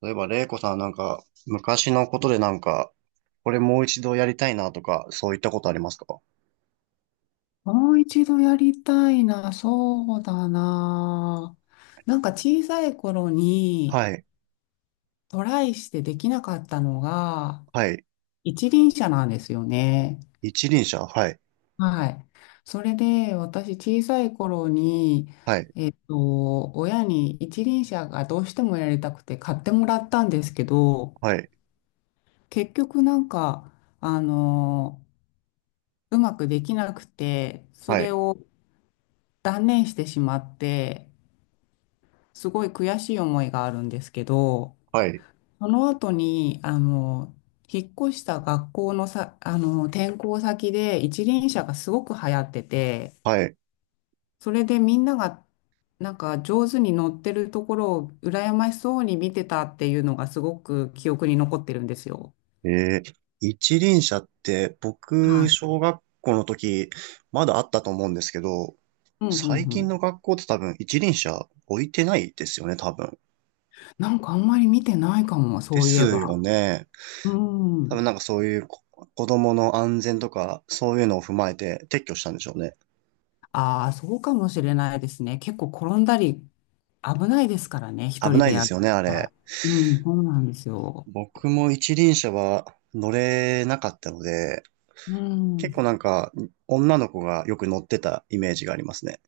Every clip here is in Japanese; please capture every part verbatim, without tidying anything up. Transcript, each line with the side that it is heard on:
right: 例えば、玲子さんなんか、昔のことでなんか、これもう一度やりたいなとか、そういったことありますか？
left: もう一度やりたいな、そうだな。なんか小さい頃に
right: はい、
left: トライしてできなかったのが
right: はい。
left: 一輪車なんですよね。
right: 一輪車、はい、
left: はい。それで私小さい頃に
right: はい、
left: と親に一輪車がどうしてもやりたくて買ってもらったんですけど、
right: はい、
left: 結局なんか、あの、うまくできなくて、そ
right: は
left: れ
right: い、
left: を断念してしまって、すごい悔しい思いがあるんですけど、
right: はい、
left: その後に、あの、引っ越した学校のさ、あの、転校先で一輪車がすごく流行ってて、
right: はい。
left: それでみんながなんか上手に乗ってるところを羨ましそうに見てたっていうのがすごく記憶に残ってるんですよ。
right: えー、一輪車って、
left: は
right: 僕、
left: い。
right: 小学校の時、まだあったと思うんですけど、
left: うんう
right: 最
left: んう
right: 近
left: ん。
right: の学校って多分一輪車置いてないですよね、多分。
left: なんかあんまり見てないかも、
right: で
left: そういえ
right: すよ
left: ば。
right: ね。
left: う
right: 多
left: ん。
right: 分なんかそういうこ子供の安全とか、そういうのを踏まえて撤去したんでしょうね。
left: ああ、そうかもしれないですね。結構転んだり危ないですからね、一
right: 危
left: 人
right: ない
left: で
right: で
left: や
right: す
left: る
right: よね、あ
left: か
right: れ。
left: ら。うん、そうなんですよ。
right: 僕も一輪車は乗れなかったので、
left: う
right: 結
left: ん、
right: 構なんか女の子がよく乗ってたイメージがありますね。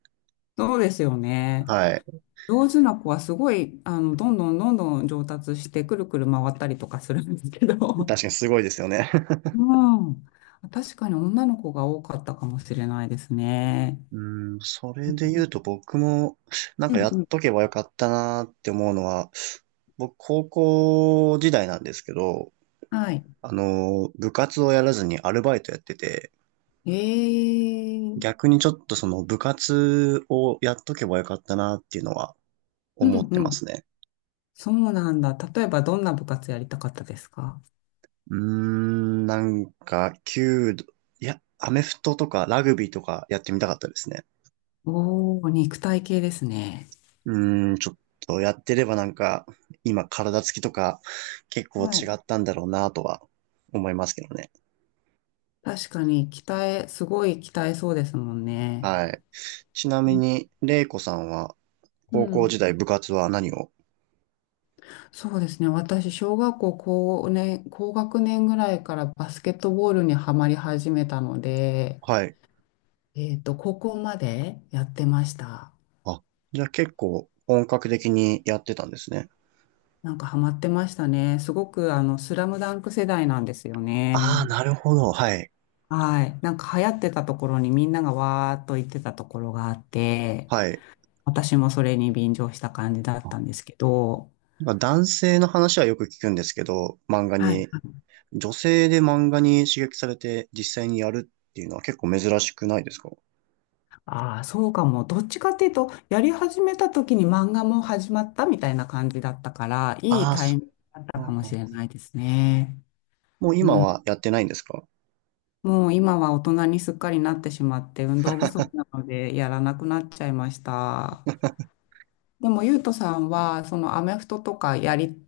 left: そうですよね。
right: はい。
left: 上手な子はすごい、あの、どんどんどんどん上達して、くるくる回ったりとかするんですけど。
right: 確かにすごいですよね。
left: うん。確かに女の子が多かったかもしれないですね。
right: うん、それで
left: う
right: 言うと僕もなんか
left: ん
right: や
left: う
right: っ
left: ん。
right: とけばよかったなって思うのは、僕高校時代なんですけど、
left: はい。
right: あの、部活をやらずにアルバイトやってて、
left: ええうん
right: 逆にちょっとその部活をやっとけばよかったなっていうのは思って
left: う
right: ま
left: ん。
right: すね。
left: そうなんだ。例えばどんな部活やりたかったですか？
right: うーん、なんか、弓道、いや、アメフトとかラグビーとかやってみたかったですね。
left: おー、肉体系ですね。
right: うーん、ちょっとやってればなんか、今体つきとか結構違
left: はい。
right: ったんだろうなとは思いますけどね。
left: 確かに、鍛え、すごい鍛えそうですもんね。
right: はい。ちな
left: う
right: み
left: ん
right: に、レイコさんは
left: う
right: 高校時
left: ん。
right: 代部活は何を？
left: そうですね。私、小学校高年、高学年ぐらいからバスケットボールにはまり始めたので、
right: はい。
left: えっと、高校までやってました。
right: あ、じゃあ結構本格的にやってたんですね。
left: なんかハマってましたね。すごく、あの、スラムダンク世代なんですよ
right: ああ、
left: ね。
right: なるほど。はい。
left: はい。なんか流行ってたところにみんながわーっと行ってたところがあって、
right: はい。
left: 私もそれに便乗した感じだっ
right: あ
left: たんですけど、
right: まあ男性の話はよく聞くんですけど、漫画
left: はい。
right: に女性で漫画に刺激されて実際にやるっていうのは結構珍しくないですか？
left: ああ、そうかも。どっちかっていうと、やり始めた時に漫画も始まったみたいな感じだったから、いい
right: ああ、
left: タ
right: そ
left: イミングだったかもしれ
right: う、
left: ないですね。
right: もう今
left: うん。
right: はやってないんですか？
left: もう今は大人にすっかりなってしまって、運動不足なのでやらなくなっちゃいました。でも、ゆうとさんは、そのアメフトとかやり、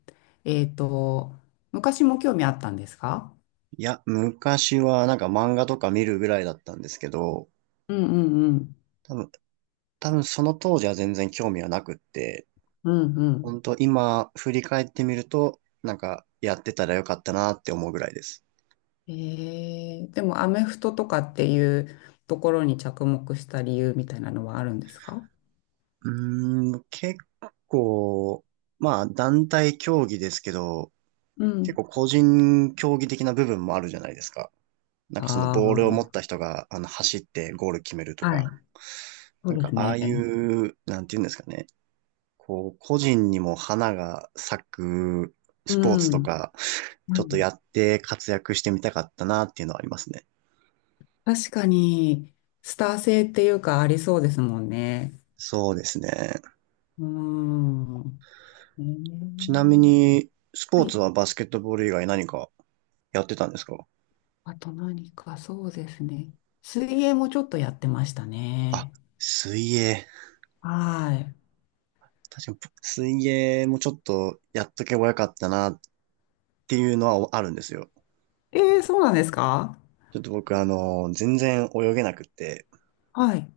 left: えっと、昔も興味あったんですか？
right: いや、昔はなんか漫画とか見るぐらいだったんですけど、
left: うんうんうん。
right: 多分、多分その当時は全然興味はなくって、
left: うんうん。
right: 本当今振り返ってみると、なんかやってたらよかったなって思うぐらいです。
left: ええでもアメフトとかっていうところに着目した理由みたいなのはあるんですか？
right: うーん、結構、まあ団体競技ですけど、
left: う
right: 結
left: ん。
right: 構個人競技的な部分もあるじゃないですか。なんかそのボールを持っ
left: あ
right: た人が、あの、走ってゴール決めると
left: あ、は
right: か、
left: い。そ
right: な
left: う
right: ん
left: で
right: か
left: す
right: ああ
left: ね。
right: いう、なんていうんですかね、こう、個人にも花が咲くスポー
left: う
right: ツと
left: ん。
right: か、
left: う
right: ちょっと
left: ん。
right: やって活躍してみたかったなっていうのはありますね。
left: 確かに、スター性っていうかありそうですもんね。
right: そうですね。
left: うん。ね
right: ち
left: え、
right: なみに、スポ
left: は
right: ーツ
left: い。
right: はバスケットボール以外何かやってたんですか？
left: あと何か、そうですね。水泳もちょっとやってました
right: あ、
left: ね。
right: 水泳。
left: はい。
right: 確かに、水泳もちょっとやっとけばよかったなっていうのはあるんですよ。
left: ええ、そうなんですか？
right: ちょっと僕、あの、全然泳げなくって、
left: はい。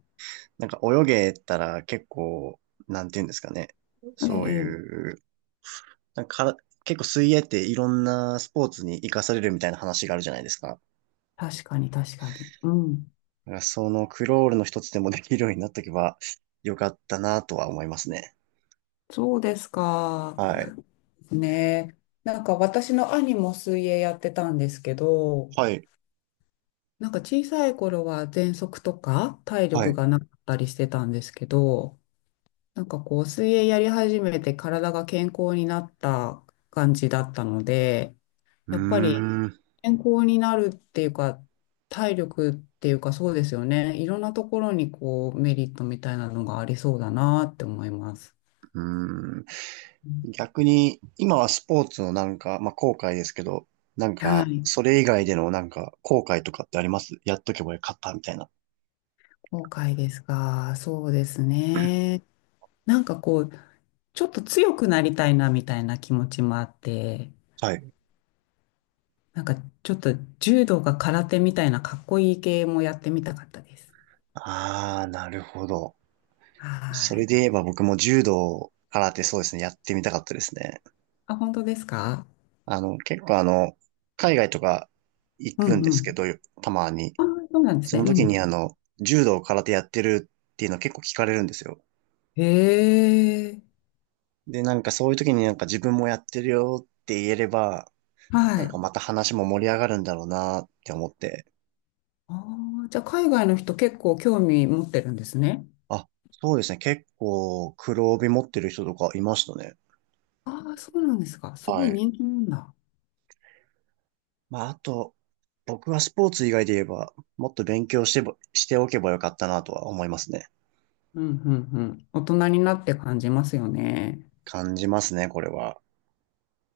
right: なんか泳げたら結構、なんていうんですかね。
left: え
right: そう
left: え、ええ、
right: いう、なんかから結構水泳っていろんなスポーツに活かされるみたいな話があるじゃないですか。
left: 確かに、確かに。うん。
right: だからそのクロールの一つでもできるようになっとけばよかったなとは思いますね。
left: そうですか。
right: はい。
left: ね。なんか私の兄も水泳やってたんですけど、
right: はい。
left: なんか小さい頃は喘息とか体
right: はい。
left: 力
right: う
left: がなかったりしてたんですけど、なんかこう水泳やり始めて体が健康になった感じだったので、
right: ー
left: やっぱり
right: ん。う
left: 健康になるっていうか、体力っていうかそうですよね。いろんなところにこうメリットみたいなのがありそうだなって思います。
right: ーん。逆に、今はスポーツのなんか、まあ、後悔ですけど、なん
left: は
right: か、
left: い。
right: それ以外でのなんか、後悔とかってありますやっとけばよかったみたいな。
left: 後悔ですか？そうですね。なんかこう、ちょっと強くなりたいなみたいな気持ちもあって、
right: はい。
left: なんかちょっと柔道か空手みたいなかっこいい系もやってみたかったです。
right: ああ、なるほど。
left: は
right: それ
left: い。
right: で言えば僕も柔道、空手そうですね、やってみたかったですね。
left: あ、本当ですか？
right: あの、結構あの、海外とか行
left: う
right: くんで
left: んう
right: すけ
left: ん。
right: ど、たまに。
left: あ、そうなんです
right: そ
left: ね。
right: の
left: う
right: 時
left: ん。
right: にあの、柔道、空手やってるっていうの結構聞かれるんですよ。
left: へえ。
right: で、なんかそういう時になんか自分もやってるよって言えれば、
left: は
right: なんか
left: い。
right: また話も盛り上がるんだろうなって思って。
left: ああ、じゃあ海外の人結構興味持ってるんですね。
right: あ、そうですね、結構黒帯持ってる人とかいましたね。
left: ああ、そうなんですか。すご
right: は
left: い人
right: い。
left: 気なんだ。
right: まあ、あと、僕はスポーツ以外で言えば、もっと勉強してば、しておけばよかったなとは思いますね。
left: うんうんうん。大人になって感じますよね。
right: 感じますね、これは。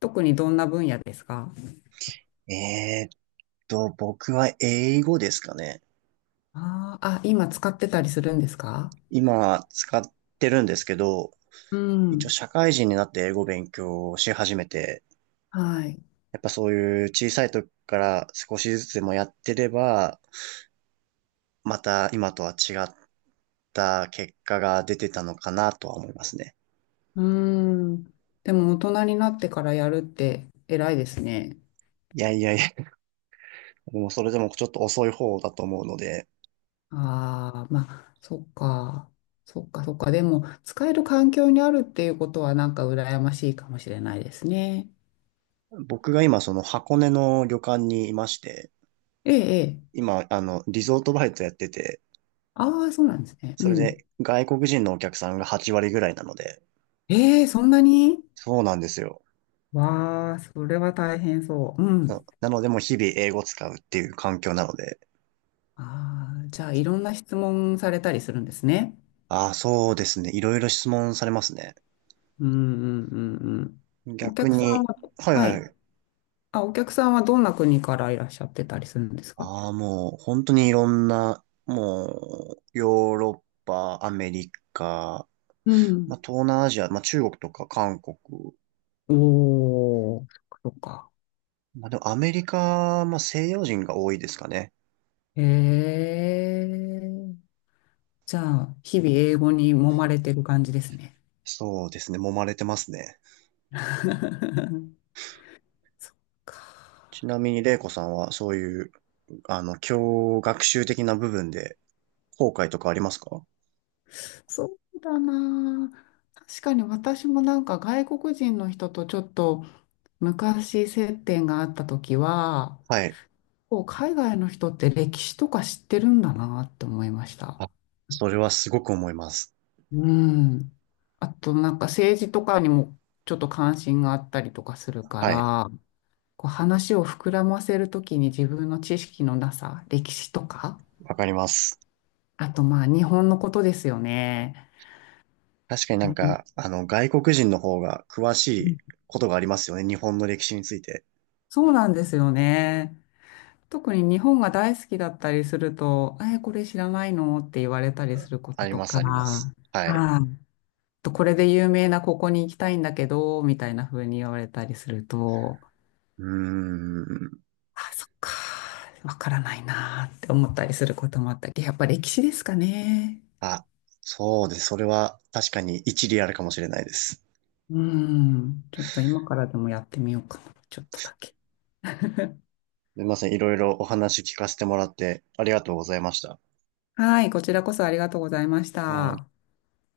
left: 特にどんな分野ですか？
right: えーっと、僕は英語ですかね。
left: あーあ、今使ってたりするんですか？
right: 今、使ってるんですけど、
left: う
right: 一応
left: ん。
right: 社会人になって英語勉強をし始めて、
left: はい。
right: やっぱそういう小さい時から少しずつでもやってれば、また今とは違った結果が出てたのかなとは思いますね。
left: うーん。でも大人になってからやるって偉いですね。
right: いやいやいや、もうそれでもちょっと遅い方だと思うので、
left: ああ、まあ、そっか。そっか、そっか。でも、使える環境にあるっていうことはなんか羨ましいかもしれないですね。
right: 僕が今、その箱根の旅館にいまして、
left: ええ、ええ。
right: 今、あの、リゾートバイトやってて、
left: ああ、そうなんですね。う
right: それ
left: ん。
right: で外国人のお客さんがはち割ぐらいなので、
left: ええ、そんなに？
right: そうなんですよ。
left: わあ、それは大変そう。う
right: な、
left: ん。
right: なので、もう日々英語使うっていう環境なので、
left: ああ、じゃあいろんな質問されたりするんですね。
right: ああ、そうですね。いろいろ質問されますね。
left: うんうんうんうん。お
right: 逆
left: 客さん
right: に、
left: は、
right: はい
left: は
right: はい
left: い。
right: はい。
left: あ、お客さんはどんな国からいらっしゃってたりするんですか？
right: ああ、もう、本当にいろんな、もう、ヨーロッパ、アメリカ、
left: うん。
right: まあ、東南アジア、まあ、中国とか韓国、
left: おー、そっかそっか。
right: まあ、でもアメリカ、まあ、西洋人が多いですかね。
left: へえ。じゃあ、日々英語に揉まれてる感じですね。
right: そうですね。揉まれてますね。
left: そっか。
right: ちなみに、玲子さんは、そういう、あの、教学習的な部分で、後悔とかありますか？
left: そうだなあ。確かに私もなんか外国人の人とちょっと昔接点があった時は、
right: はい。
left: こう海外の人って歴史とか知ってるんだなって思いました。
right: あ、それはすごく思います。
left: うん。あとなんか政治とかにもちょっと関心があったりとかするか
right: はい。
left: ら、こう話を膨らませるときに自分の知識のなさ、歴史とか、
right: わかります。
left: あとまあ日本のことですよね。
right: 確かにな
left: う
right: ん
left: ん。
right: か、あの、外国人の方が詳しいことがありますよね。日本の歴史について。
left: そうなんですよね。特に日本が大好きだったりすると、え、これ知らないのって言われたりすること
right: あり
left: と
right: ます、ありま
left: か、
right: す。はい。
left: はい、とこれで有名なここに行きたいんだけど、みたいな風に言われたりすると、
right: うーん。
left: あ、そっか、わからないなーって思ったりすることもあったり、やっぱ歴史ですかね。
right: あ、そうです。それは確かに一理あるかもしれないです。す
left: うん、ちょっと今からでもやってみようかな、ちょっとだけ。
right: みません。いろいろお話聞かせてもらってありがとうございました。
left: はい、こちらこそありがとうございまし
right: あー
left: た。